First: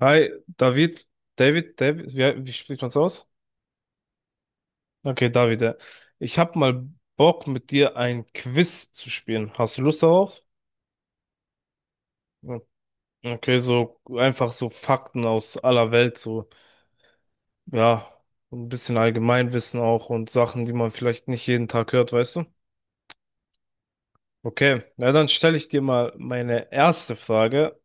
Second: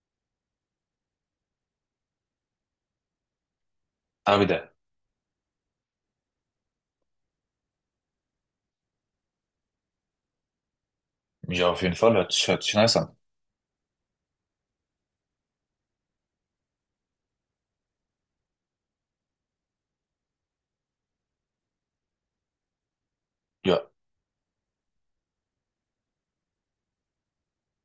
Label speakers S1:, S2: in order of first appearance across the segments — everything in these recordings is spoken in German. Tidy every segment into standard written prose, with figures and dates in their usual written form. S1: Hi, David, wie spricht man's aus?
S2: Ah, wieder.
S1: Okay, David, ja. Ich hab mal Bock, mit dir ein Quiz zu spielen. Hast du Lust darauf?
S2: Ja, auf jeden Fall.
S1: Ja.
S2: Hört sich nice an.
S1: Okay, so einfach so Fakten aus aller Welt, so, ja, so ein bisschen Allgemeinwissen auch und Sachen, die man vielleicht nicht jeden Tag hört, weißt du?
S2: Ja,
S1: Okay, na dann stelle ich dir mal meine erste Frage,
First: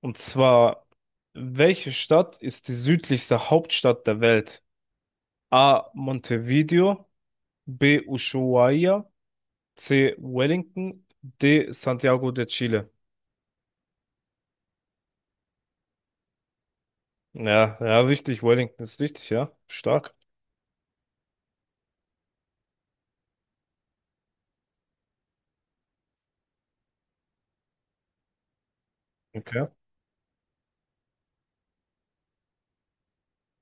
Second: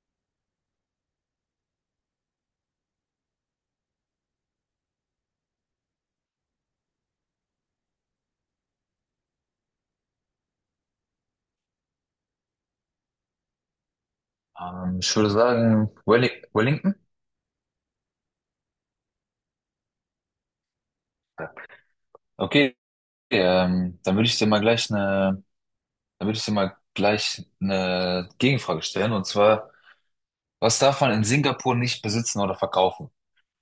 S1: und zwar, welche Stadt ist die südlichste Hauptstadt der Welt? A. Montevideo, B. Ushuaia, C. Wellington. D. Santiago de Chile.
S2: Ich würde sagen, Wellington.
S1: Ja, ja, richtig. Wellington ist richtig, ja. Stark.
S2: Okay, ähm, dann würde ich dir mal gleich eine, dann würde ich dir mal gleich eine Gegenfrage stellen. Und
S1: Okay.
S2: zwar, was darf man in Singapur nicht besitzen oder verkaufen?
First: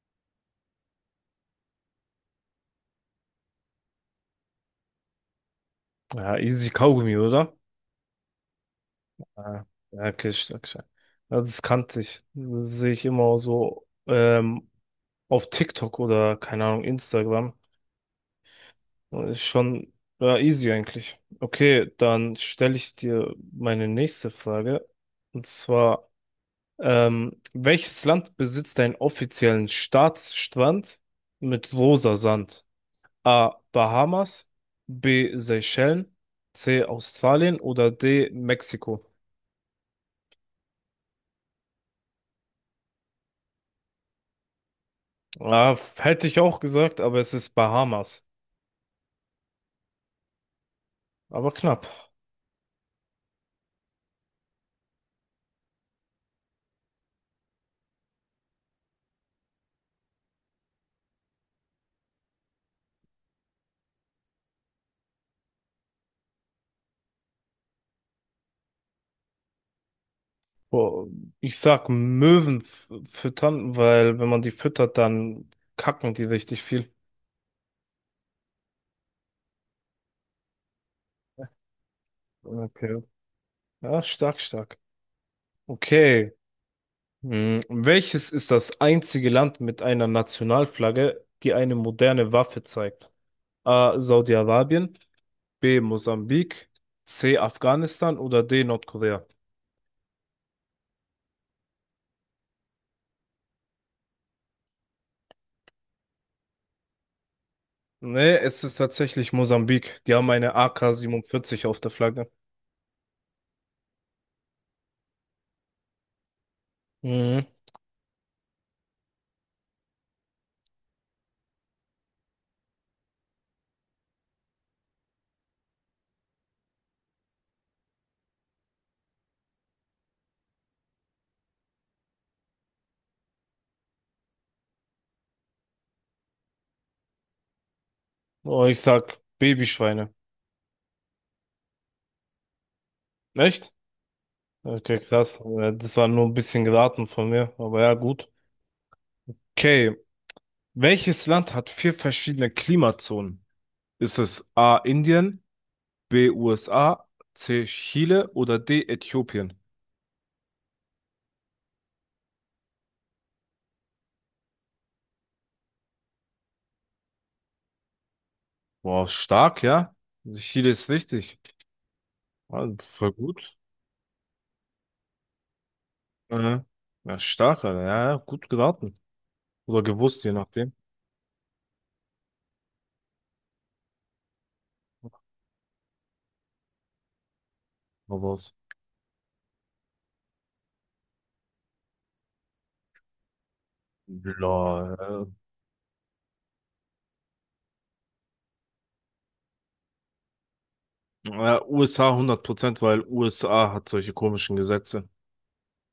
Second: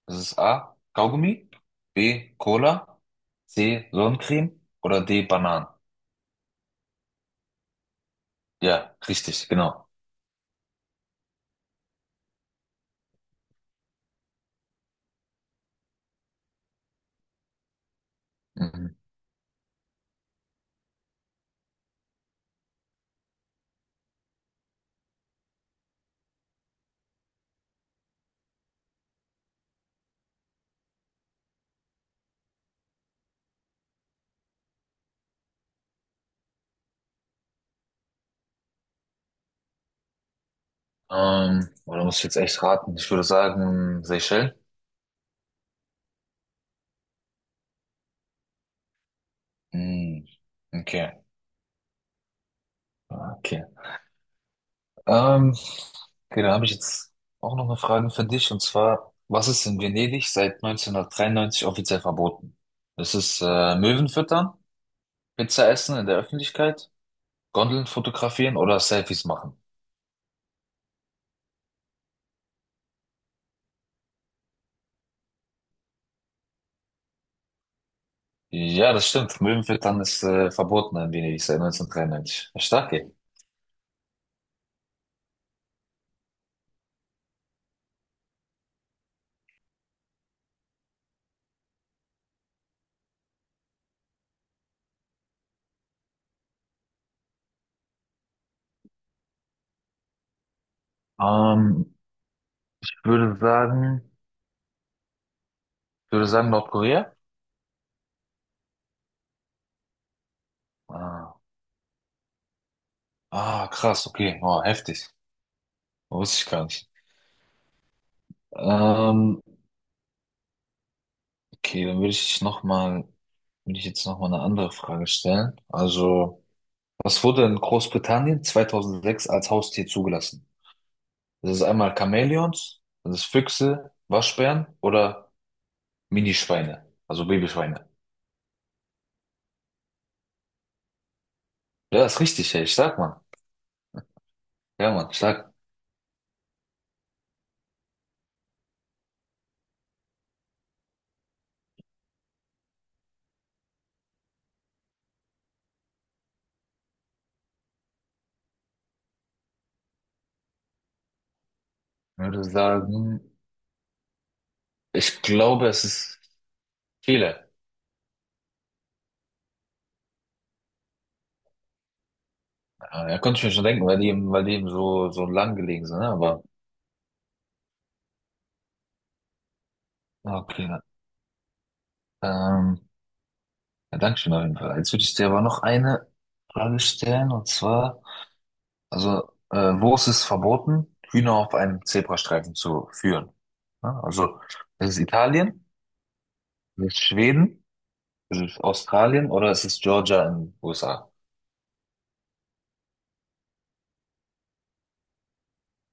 S2: Das ist A, Kaugummi, B, Cola, C, Sonnencreme oder D, Bananen.
S1: Ja, easy Kaugummi, oder?
S2: Ja, richtig,
S1: Ja,
S2: genau.
S1: ja, okay, stark, stark. Ja, das kannte ich. Das sehe ich immer so auf TikTok oder, keine Ahnung, Instagram.
S2: Mhm.
S1: Ist schon ja, easy eigentlich. Okay, dann stelle ich dir meine nächste Frage. Und zwar. Welches Land besitzt einen offiziellen Staatsstrand mit rosa Sand? A. Bahamas, B. Seychellen, C. Australien oder D. Mexiko?
S2: Oder muss ich jetzt echt raten? Ich würde sagen, Seychellen.
S1: Ah, hätte ich auch gesagt, aber es ist Bahamas.
S2: Mhm. Okay,
S1: Aber knapp.
S2: okay. Ähm, okay, dann habe ich jetzt auch noch eine Frage für dich, und zwar, was ist in Venedig seit 1993 offiziell verboten? Ist es Möwen füttern, Pizza essen in der Öffentlichkeit, Gondeln fotografieren oder Selfies machen?
S1: Boah, ich sag Möwen füttern, weil wenn man die füttert, dann kacken die richtig viel.
S2: Ja, das stimmt. Möwen füttern ist verboten in Venedig seit 1993. Stark,
S1: Okay.
S2: ey.
S1: Ja, stark, stark. Okay. Hm, welches ist das einzige Land mit einer Nationalflagge, die eine moderne Waffe zeigt? A. Saudi-Arabien, B. Mosambik, C. Afghanistan oder D. Nordkorea?
S2: Ähm, ich würde sagen, Ich würde sagen Nordkorea.
S1: Nee, es ist tatsächlich Mosambik. Die haben eine
S2: Ah,
S1: AK-47 auf der Flagge.
S2: ah, krass, okay, oh, heftig. Wusste ich gar nicht.
S1: Mhm.
S2: Ähm, okay, dann würde ich jetzt noch mal eine andere Frage stellen. Also, was wurde in Großbritannien 2006 als Haustier zugelassen? Das ist einmal Chamäleons, das ist Füchse, Waschbären oder Minischweine, also Babyschweine.
S1: Oh, ich sag Babyschweine.
S2: Ja, ist richtig, ey. Ich sag mal.
S1: Echt?
S2: Ja,
S1: Okay,
S2: Mann,
S1: krass.
S2: stark.
S1: Das war nur ein bisschen geraten von mir, aber ja, gut. Okay, welches Land hat vier verschiedene Klimazonen? Ist es A. Indien? B. USA, C. Chile oder D. Äthiopien?
S2: Ich würde sagen, Ich glaube, es ist Chile.
S1: Boah, stark, ja. Also Chile ist richtig. Also, voll
S2: Ja, konnte ich mir
S1: gut.
S2: schon denken, weil weil die eben so, so lang gelegen sind, ne? Aber,
S1: Äh, ja, stark, Alter. Ja, ja, gut geraten. Oder gewusst, je
S2: ah, okay.
S1: nachdem.
S2: Ähm, ja, danke schön auf jeden Fall. Jetzt würde ich dir aber noch eine Frage stellen, und zwar,
S1: Aber was?
S2: also, wo ist es verboten, Hühner auf einem Zebrastreifen zu führen? Ja, also, ist es
S1: Lol.
S2: Italien, ist es Schweden, ist es Australien oder ist es Georgia in den USA?
S1: Ja, USA Prozent, weil USA hat solche komischen Gesetze.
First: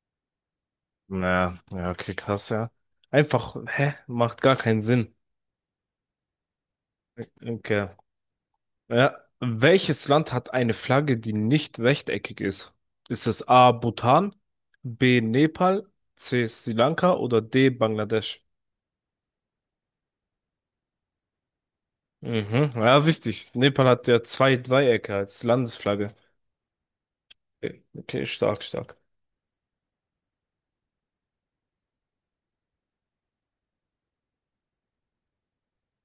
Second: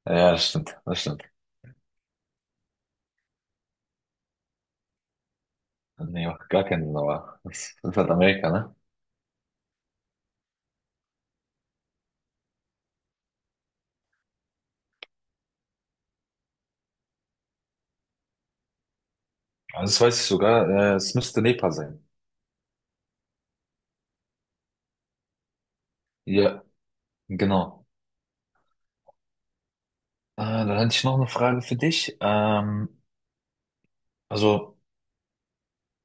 S2: Ja, das stimmt, das stimmt.
S1: Naja, ja, okay, krass, ja. Einfach, hä? Macht gar keinen Sinn.
S2: Nee, macht gar keinen Sinn, aber das
S1: Okay.
S2: ist halt Amerika, ne?
S1: Ja. Welches Land hat eine Flagge, die nicht rechteckig ist? Ist es A. Bhutan, B. Nepal, C. Sri Lanka oder D. Bangladesch?
S2: Also, das weiß ich sogar, es müsste Nepal sein.
S1: Mhm. Ja, wichtig. Nepal hat ja zwei Dreiecke als Landesflagge.
S2: Ja,
S1: Okay,
S2: genau.
S1: okay, stark, stark.
S2: Dann hätte ich noch eine Frage für dich. Also,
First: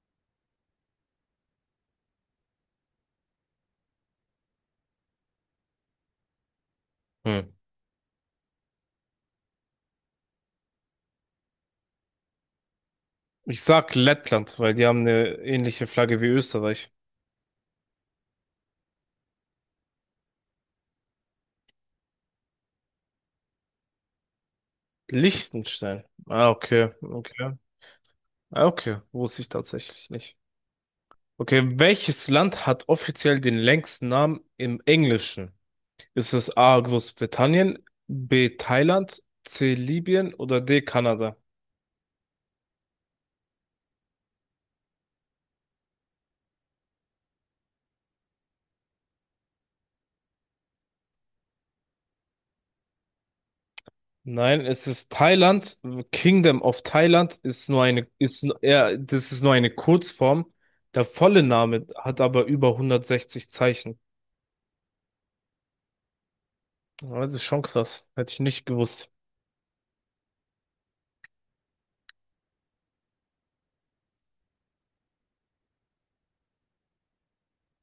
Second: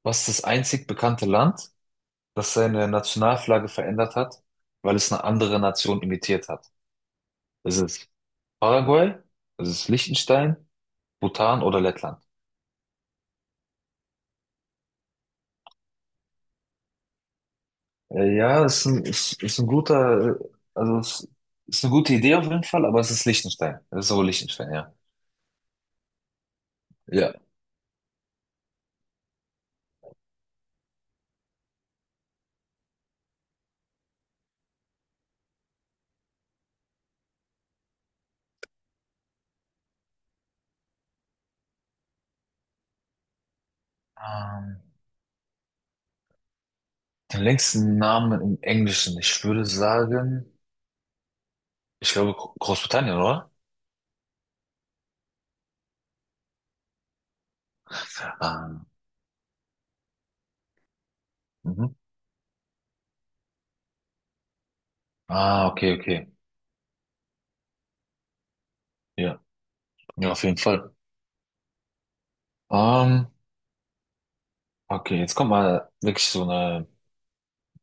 S2: was ist das einzig bekannte Land, das seine Nationalflagge verändert hat, weil es eine andere Nation imitiert hat?
S1: Hm.
S2: Ist es Paraguay? Ist es Liechtenstein? Bhutan oder Lettland?
S1: Ich sag Lettland, weil die haben eine ähnliche Flagge wie Österreich.
S2: Ist ein guter, also es ist eine gute Idee auf jeden Fall, aber es ist Liechtenstein. Es ist aber Liechtenstein, ja.
S1: Liechtenstein. Ah, okay,
S2: Ja.
S1: okay. Ah, okay, wusste ich tatsächlich nicht. Okay, welches Land hat offiziell den längsten Namen im Englischen? Ist es A. Großbritannien, B. Thailand, C. Libyen oder D. Kanada?
S2: Ähm, Den längsten Namen im Englischen, ich würde sagen, ich glaube Großbritannien, oder?
S1: Nein, es ist Thailand. Kingdom of Thailand ist nur eine,
S2: Ah,
S1: eher, das ist nur eine Kurzform. Der volle Name
S2: mhm.
S1: hat aber über 160 Zeichen.
S2: Ah, okay, okay.
S1: Ja, das ist schon krass. Hätte ich nicht gewusst.
S2: Ja, ja, auf jeden Fall. Ähm, okay, jetzt kommt mal wirklich so eine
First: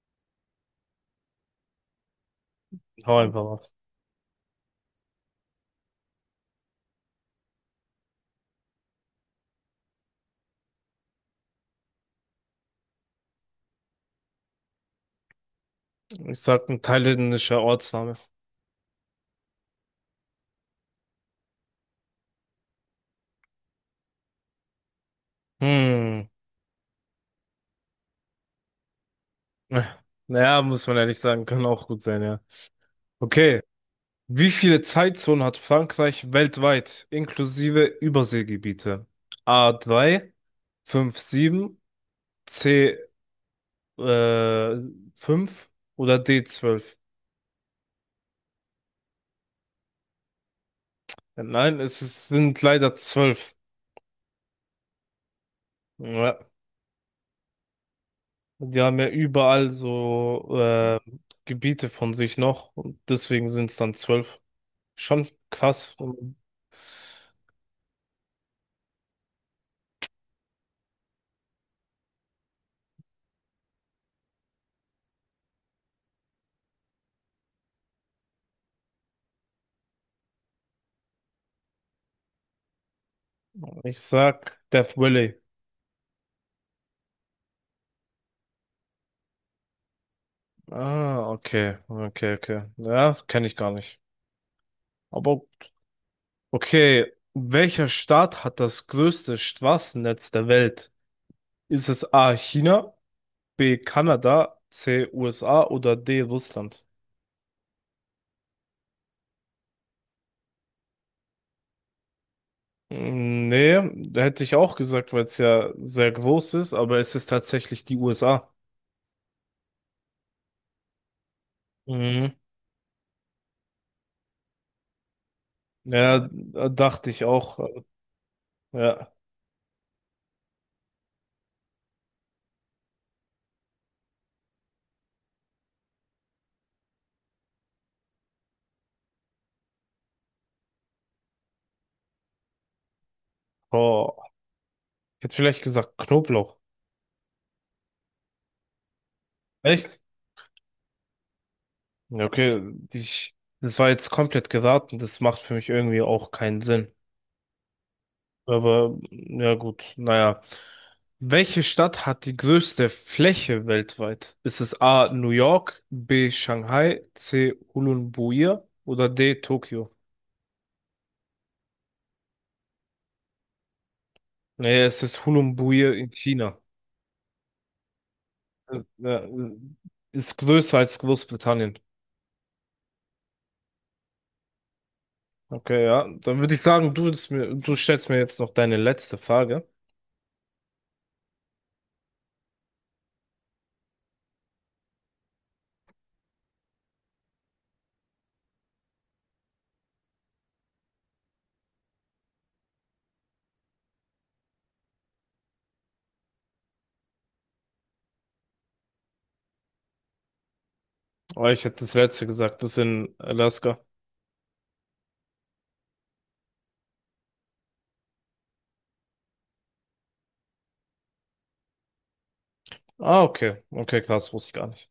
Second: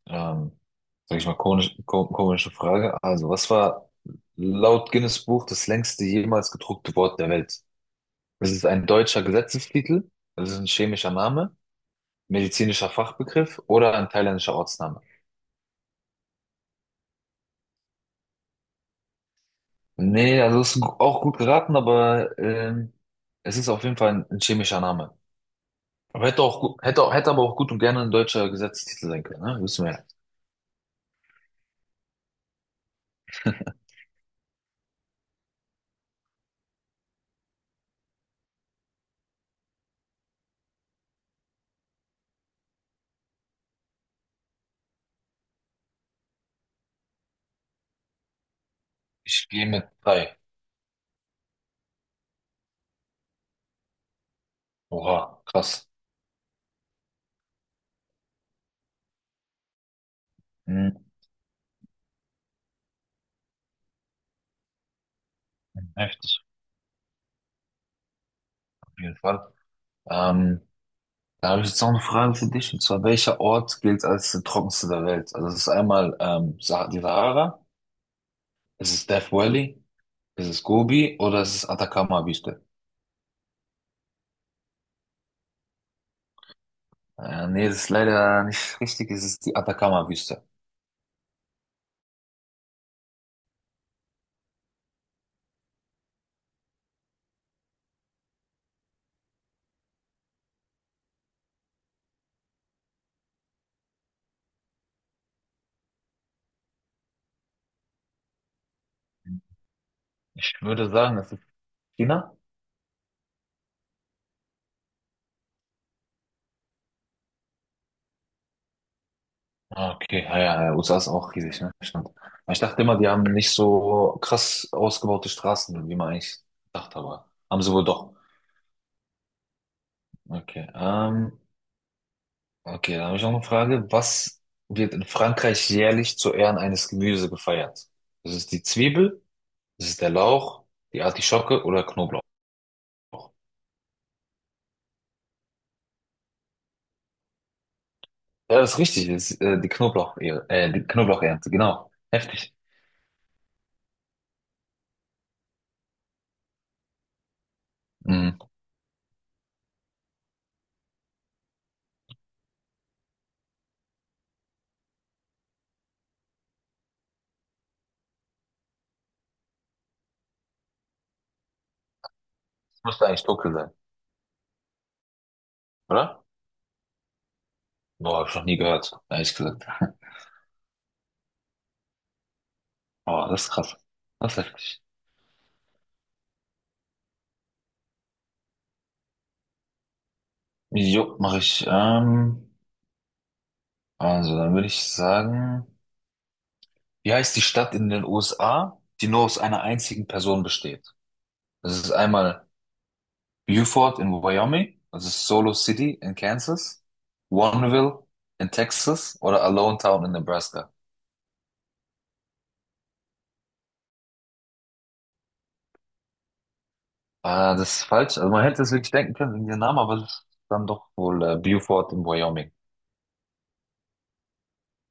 S2: Ähm, sag ich mal, komische Frage.
S1: Hau
S2: Also,
S1: einfach
S2: was
S1: was.
S2: war laut Guinness Buch das längste jemals gedruckte Wort der Welt? Es ist ein deutscher Gesetzestitel? Also, es ist ein chemischer Name? Medizinischer Fachbegriff oder ein thailändischer Ortsname?
S1: Ich sag ein thailändischer Ortsname.
S2: Nee, auch gut geraten, aber es ist auf jeden Fall ein chemischer Name. Aber
S1: Hm.
S2: hätte auch, gu- hätte, auch- hätte aber auch gut und gerne ein deutscher Gesetzestitel sein können, ne? Wissen wir ja.
S1: Naja, muss man ehrlich sagen, kann auch gut sein, ja. Okay. Wie viele Zeitzonen hat Frankreich weltweit, inklusive Überseegebiete? A3, 5, 7, C, äh, 5 oder d 12?
S2: Ich gehe mit 3.
S1: Nein, es ist, sind leider zwölf.
S2: Oha, krass.
S1: Ja. Die haben ja überall so
S2: Hm,
S1: Gebiete von sich noch und deswegen sind es dann 12. Schon krass. Und
S2: heftig, auf jeden Fall. Ähm, Da habe ich jetzt noch eine Frage für dich, und zwar, welcher Ort gilt als der trockenste der Welt? Also es ist einmal die Sahara, es ist Death Valley, es ist Gobi oder es ist Atacama-Wüste?
S1: ich sag Death Valley.
S2: Nee, das ist leider nicht richtig, es ist die Atacama-Wüste.
S1: Ah, okay, okay, okay. Ja, kenne ich gar nicht. Aber okay, welcher Staat hat das größte Straßennetz der Welt? Ist es A China, B Kanada, C USA oder D Russland?
S2: Ich würde sagen, es ist China.
S1: Mm, nee, da hätte ich auch gesagt, weil es ja sehr groß ist, aber es ist tatsächlich die USA.
S2: Ah, okay, ja, ja, ja, USA ist auch riesig, ne? Stimmt.
S1: Mhm.
S2: Aber ich dachte immer, die haben nicht so krass ausgebaute Straßen, wie man
S1: Ja,
S2: eigentlich
S1: da
S2: dachte,
S1: dachte ich
S2: aber
S1: auch.
S2: haben sie wohl doch.
S1: Ja.
S2: Okay, okay, dann habe ich noch eine Frage. Was wird in Frankreich jährlich zu Ehren eines Gemüses gefeiert? Das ist die Zwiebel, das ist der Lauch, die Artischocke oder Knoblauch.
S1: Oh, ich hätte vielleicht gesagt Knoblauch.
S2: Ja, das ist richtig, das ist,
S1: Echt?
S2: Die Knoblauchernte, genau.
S1: Ja,
S2: Heftig.
S1: okay, das war jetzt komplett geraten. Das macht für mich irgendwie auch keinen Sinn.
S2: Mhm.
S1: Aber ja gut, naja. Welche Stadt hat die größte Fläche weltweit? Ist es A. New York, B. Shanghai, C. Ulaanbaatar oder D. Tokio?
S2: Das müsste eigentlich dunkel sein,
S1: Naja, es ist Ulaanbaatar in
S2: oder?
S1: China.
S2: Boah, habe ich noch nie
S1: Äh,
S2: gehört,
S1: ja,
S2: ehrlich
S1: äh,
S2: gesagt.
S1: Ist größer als Großbritannien.
S2: Boah, das ist krass. Das ist heftig.
S1: Okay, ja. Dann würde ich sagen, du stellst mir jetzt noch deine letzte Frage.
S2: Jo, mache ich. Also, dann würde ich sagen, wie heißt die Stadt in den USA, die nur aus einer einzigen Person besteht? Das ist einmal Beaufort in Wyoming, also Solo City in Kansas, Warrenville in Texas oder Alonetown in Nebraska.
S1: Oh, ich hätte das letzte gesagt, das in Alaska.
S2: Ah, das ist falsch. Also man hätte es wirklich denken können wegen dem Namen, aber es ist dann doch wohl Beaufort in Wyoming.
S1: Ah, okay. Okay, krass, wusste ich gar nicht.